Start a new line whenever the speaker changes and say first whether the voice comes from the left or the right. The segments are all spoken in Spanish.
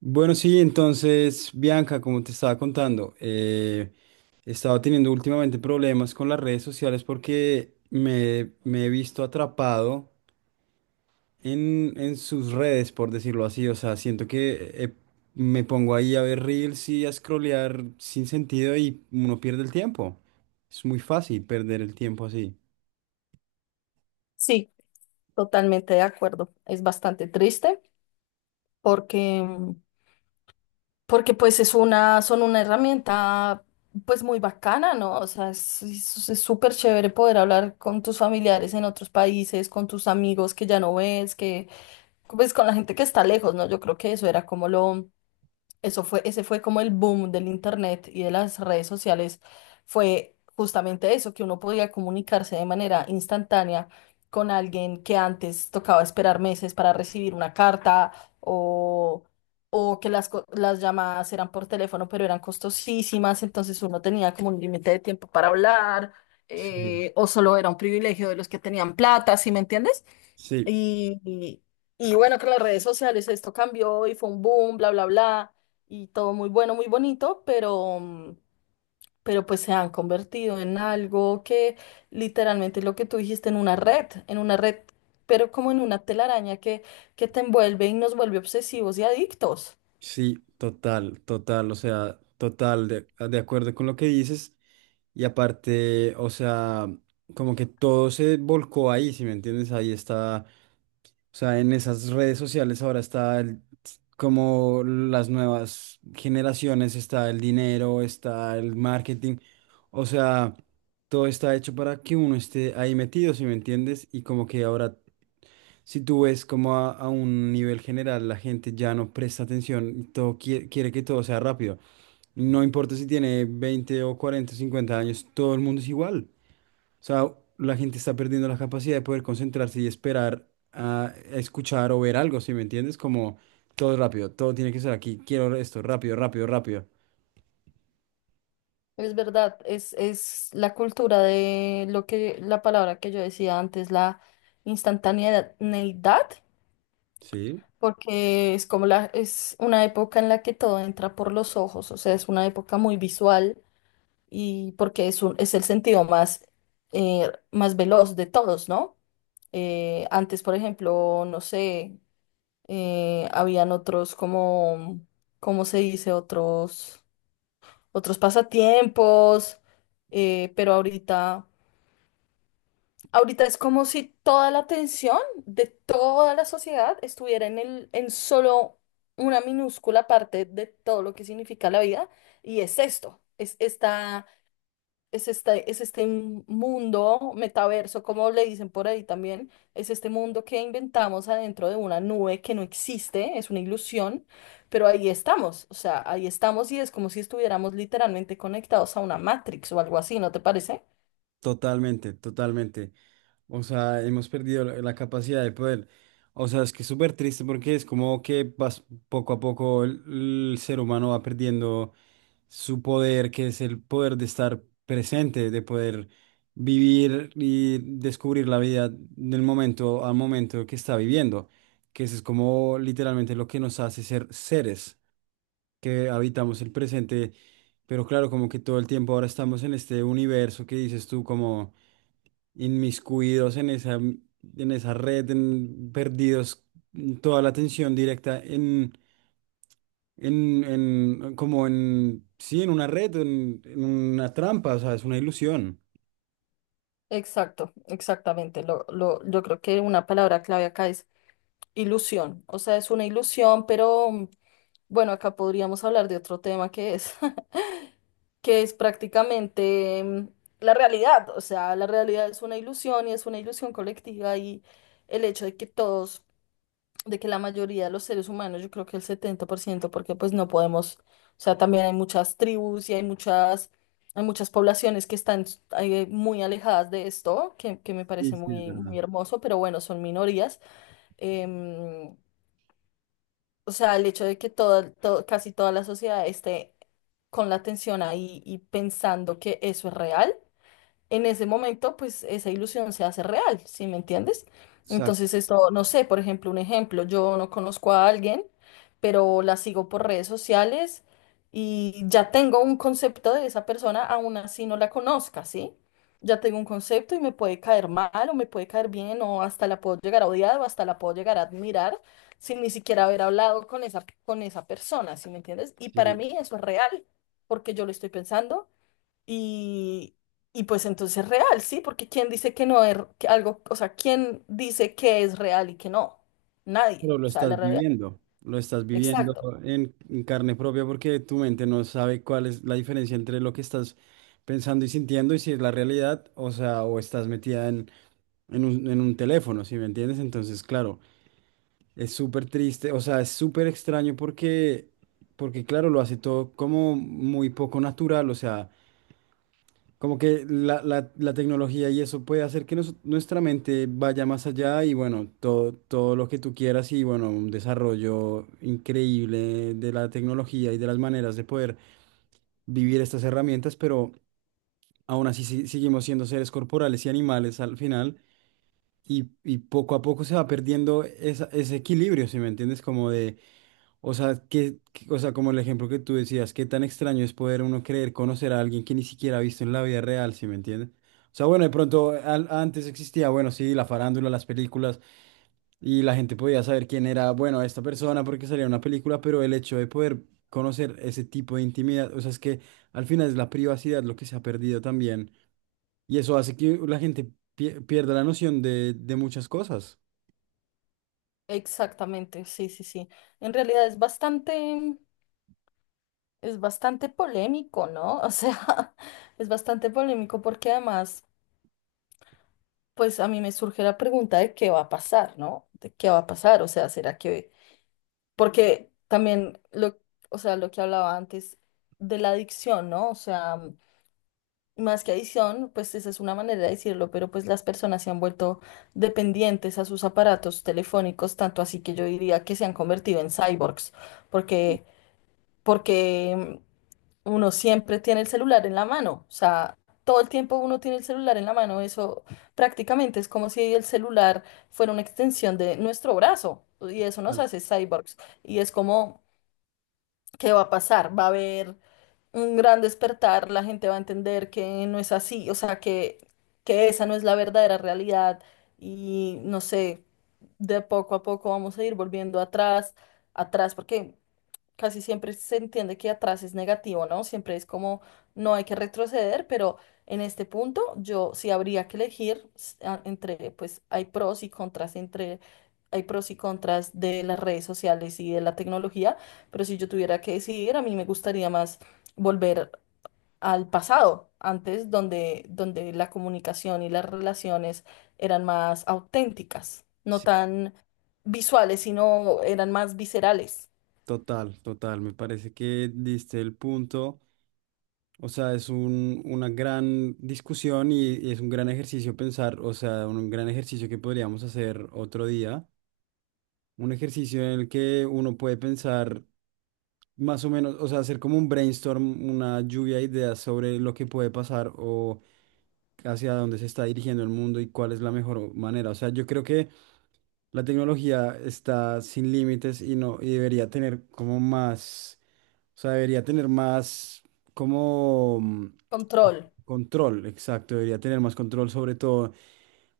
right: Bueno, sí, entonces, Bianca, como te estaba contando, he estado teniendo últimamente problemas con las redes sociales porque me he visto atrapado en sus redes, por decirlo así. O sea, siento que me pongo ahí a ver reels y a scrollear sin sentido y uno pierde el tiempo. Es muy fácil perder el tiempo así.
left: Sí, totalmente de acuerdo. Es bastante triste porque, porque es son una herramienta pues muy bacana, ¿no? O sea, es súper chévere poder hablar con tus familiares en otros países, con tus amigos que ya no ves, que pues con la gente que está lejos, ¿no? Yo creo que eso era como lo, Eso fue, ese fue como el boom del internet y de las redes sociales. Fue justamente eso, que uno podía comunicarse de manera instantánea con alguien que antes tocaba esperar meses para recibir una carta o, o que las llamadas eran por teléfono, pero eran costosísimas, entonces uno tenía como un límite de tiempo para hablar,
right: Sí.
left: o solo era un privilegio de los que tenían plata, ¿sí me entiendes?
right: Sí.
left: Y, y- bueno, con las redes sociales esto cambió y fue un boom, bla, bla, bla, y todo muy bueno, muy bonito, pero, pero pues se han convertido en algo que literalmente lo que tú dijiste, en en una red, pero como en una telaraña que te envuelve y nos vuelve obsesivos y adictos.
right: Sí, total, total, o sea, total, de acuerdo con lo que dices. Y aparte, o sea, como que todo se volcó ahí, si me entiendes, ahí está, o sea, en esas redes sociales ahora como las nuevas generaciones, está el dinero, está el marketing, o sea, todo está hecho para que uno esté ahí metido, si me entiendes, y como que ahora si tú ves como a un nivel general la gente ya no presta atención y todo quiere que todo sea rápido. No importa si tiene 20 o 40 o 50 años, todo el mundo es igual. O sea, la gente está perdiendo la capacidad de poder concentrarse y esperar a escuchar o ver algo, ¿sí me entiendes? Como todo es rápido, todo tiene que ser aquí, quiero esto, rápido, rápido, rápido.
left: Es verdad, es la cultura de lo que, la palabra que yo decía antes, la instantaneidad,
right: Sí,
left: porque es una época en la que todo entra por los ojos, o sea, es una época muy visual y porque es el sentido más, más veloz de todos, ¿no? Antes, por ejemplo, no sé, habían otros como, ¿cómo se dice? Otros pasatiempos, pero ahorita es como si toda la atención de toda la sociedad estuviera en en solo una minúscula parte de todo lo que significa la vida, y es esto, es esta, es este mundo metaverso, como le dicen por ahí también, es este mundo que inventamos adentro de una nube que no existe, es una ilusión, pero ahí estamos, o sea, ahí estamos y es como si estuviéramos literalmente conectados a una Matrix o algo así, ¿no te parece?
right: totalmente, totalmente. O sea, hemos perdido la capacidad de poder. O sea, es que es súper triste porque es como que poco a poco el ser humano va perdiendo su poder, que es el poder de estar presente, de poder vivir y descubrir la vida del momento al momento que está viviendo. Que eso es como literalmente lo que nos hace ser seres, que habitamos el presente. Pero claro, como que todo el tiempo ahora estamos en este universo que dices tú como inmiscuidos en esa red, perdidos, toda la atención directa como en, sí, en una red, en una trampa, o sea, es una ilusión.
left: Exacto, exactamente. Yo creo que una palabra clave acá es ilusión. O sea, es una ilusión, pero, bueno, acá podríamos hablar de otro tema que es, que es prácticamente, la realidad. O sea, la realidad es una ilusión y es una ilusión colectiva, y el hecho de que la mayoría de los seres humanos, yo creo que el 70%, porque pues no podemos, o sea, también hay muchas tribus y hay hay muchas poblaciones que están, muy alejadas de esto, que me
right: Sí,
left: parece
right: sí, es verdad.
left: muy hermoso, pero bueno, son minorías. Em, o sea, el hecho de que casi toda la sociedad esté con la atención ahí y pensando que eso es real en ese momento, pues esa ilusión se hace real, ¿sí me entiendes?
right: Exacto.
left: Entonces, esto, no sé, por ejemplo, un ejemplo, yo no conozco a alguien, pero la sigo por redes sociales y ya tengo un concepto de esa persona, aún así no la conozca, ¿sí? Ya tengo un concepto y me puede caer mal o me puede caer bien, o hasta la puedo llegar a odiar o hasta la puedo llegar a admirar sin ni siquiera haber hablado con con esa persona, ¿sí me entiendes? Y para
right: Sí.
left: mí eso es real, porque yo lo estoy pensando y, y pues entonces es real, ¿sí? Porque ¿quién dice que no es que algo, o sea, ¿quién dice que es real y que no? Nadie.
right: Pero
left: O sea, la realidad.
right: lo estás viviendo
left: Exacto,
right: en carne propia porque tu mente no sabe cuál es la diferencia entre lo que estás pensando y sintiendo y si es la realidad, o sea, o estás metida en un teléfono, ¿si me entiendes? Entonces, claro. Es súper triste, o sea, es súper extraño porque, porque claro, lo hace todo como muy poco natural, o sea, como que la tecnología y eso puede hacer que nuestra mente vaya más allá y bueno, todo, todo lo que tú quieras y bueno, un desarrollo increíble de la tecnología y de las maneras de poder vivir estas herramientas, pero aún así seguimos siendo seres corporales y animales al final y poco a poco se va perdiendo ese equilibrio, ¿si me entiendes? Como de O sea, o sea, como el ejemplo que tú decías, qué tan extraño es poder uno creer conocer a alguien que ni siquiera ha visto en la vida real, ¿sí me entiendes? O sea, bueno, de pronto antes existía, bueno, sí, la farándula, las películas, y la gente podía saber quién era, bueno, esta persona porque salía una película, pero el hecho de poder conocer ese tipo de intimidad, o sea, es que al final es la privacidad lo que se ha perdido también, y eso hace que la gente pierda la noción de muchas cosas.
left: exactamente, sí, sí, sí. En realidad es bastante polémico, ¿no? O sea, es bastante polémico, porque además, pues a mí me surge la pregunta de qué va a pasar, ¿no? De qué va a pasar, o sea, ¿será que...? Porque también, o sea, lo que hablaba antes de la adicción, ¿no? O sea... Más que adicción, pues esa es una manera de decirlo, pero pues las personas se han vuelto dependientes a sus aparatos telefónicos, tanto así que yo diría que se han convertido en cyborgs, porque, porque uno siempre tiene el celular en la mano, o sea, todo el tiempo uno tiene el celular en la mano, eso prácticamente es como si el celular fuera una extensión de nuestro brazo, y eso nos
right: Vale.
left: hace cyborgs, y es como, ¿qué va a pasar? Va a haber un gran despertar, la gente va a entender que no es así, o sea, que esa no es la verdadera realidad y no sé, de poco a poco vamos a ir volviendo atrás, atrás, porque casi siempre se entiende que atrás es negativo, ¿no? Siempre es como no hay que retroceder, pero en este punto yo sí habría que elegir entre, pues hay pros y contras hay pros y contras de las redes sociales y de la tecnología, pero si yo tuviera que decidir, a mí me gustaría más volver al pasado, antes donde la comunicación y las relaciones eran más auténticas, no
right: Sí,
left: tan visuales, sino eran más viscerales.
right: total, total, me parece que diste el punto. O sea, es una gran discusión y es un gran ejercicio pensar, o sea, un gran ejercicio que podríamos hacer otro día. Un ejercicio en el que uno puede pensar más o menos, o sea, hacer como un brainstorm, una lluvia de ideas sobre lo que puede pasar o hacia dónde se está dirigiendo el mundo y cuál es la mejor manera. O sea, yo creo que la tecnología está sin límites y no, y debería tener como más, o sea, debería tener más como
left: Control.
right: control, exacto, debería tener más control sobre todo.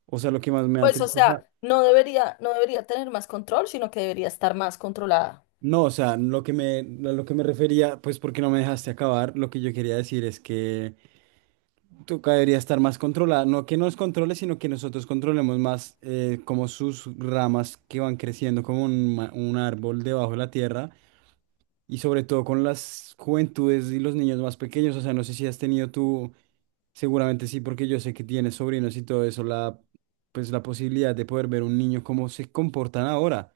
right: O sea, lo que más me da
left: Pues, o
right: tristeza,
left: sea, no debería tener más control, sino que debería estar más controlada.
right: no, o sea, lo que me, a lo que me refería, pues porque no me dejaste acabar, lo que yo quería decir es que Tuca debería estar más controlada, no que nos controle, sino que nosotros controlemos más como sus ramas que van creciendo como un, un árbol debajo de la tierra y sobre todo con las juventudes y los niños más pequeños. O sea, no sé si has tenido tú, seguramente sí, porque yo sé que tienes sobrinos y todo eso, pues la posibilidad de poder ver un niño cómo se comportan ahora.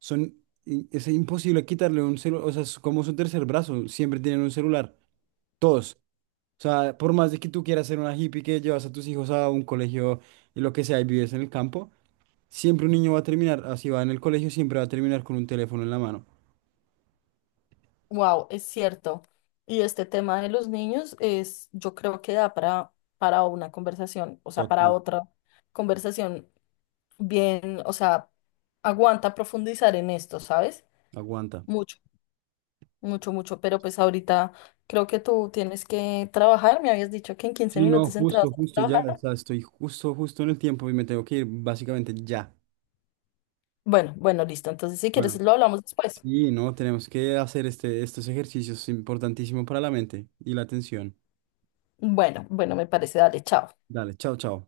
right: Son, es imposible quitarle un celular, o sea, es como su tercer brazo, siempre tienen un celular, todos. O sea, por más de que tú quieras ser una hippie que llevas a tus hijos a un colegio y lo que sea y vives en el campo, siempre un niño va a terminar, así va en el colegio, siempre va a terminar con un teléfono en la mano.
left: Wow, es cierto. Y este tema de los niños es, yo creo que da para una conversación, o sea, para
right: Total.
left: otra conversación bien, o sea, aguanta profundizar en esto, ¿sabes?
right: Aguanta.
left: Mucho, mucho, mucho. Pero pues ahorita creo que tú tienes que trabajar. Me habías dicho que en 15
right: Sí, no,
left: minutos entrabas
right: justo,
left: a
right: justo ya, o
left: trabajar.
right: sea, estoy justo, justo en el tiempo y me tengo que ir básicamente ya.
left: Bueno, bueno, listo. Entonces, si quieres,
right: Bueno,
left: lo hablamos después.
right: sí, no, tenemos que hacer estos ejercicios importantísimos para la mente y la atención.
left: Bueno, bueno, me parece, dale, chao.
right: Dale, chao, chao.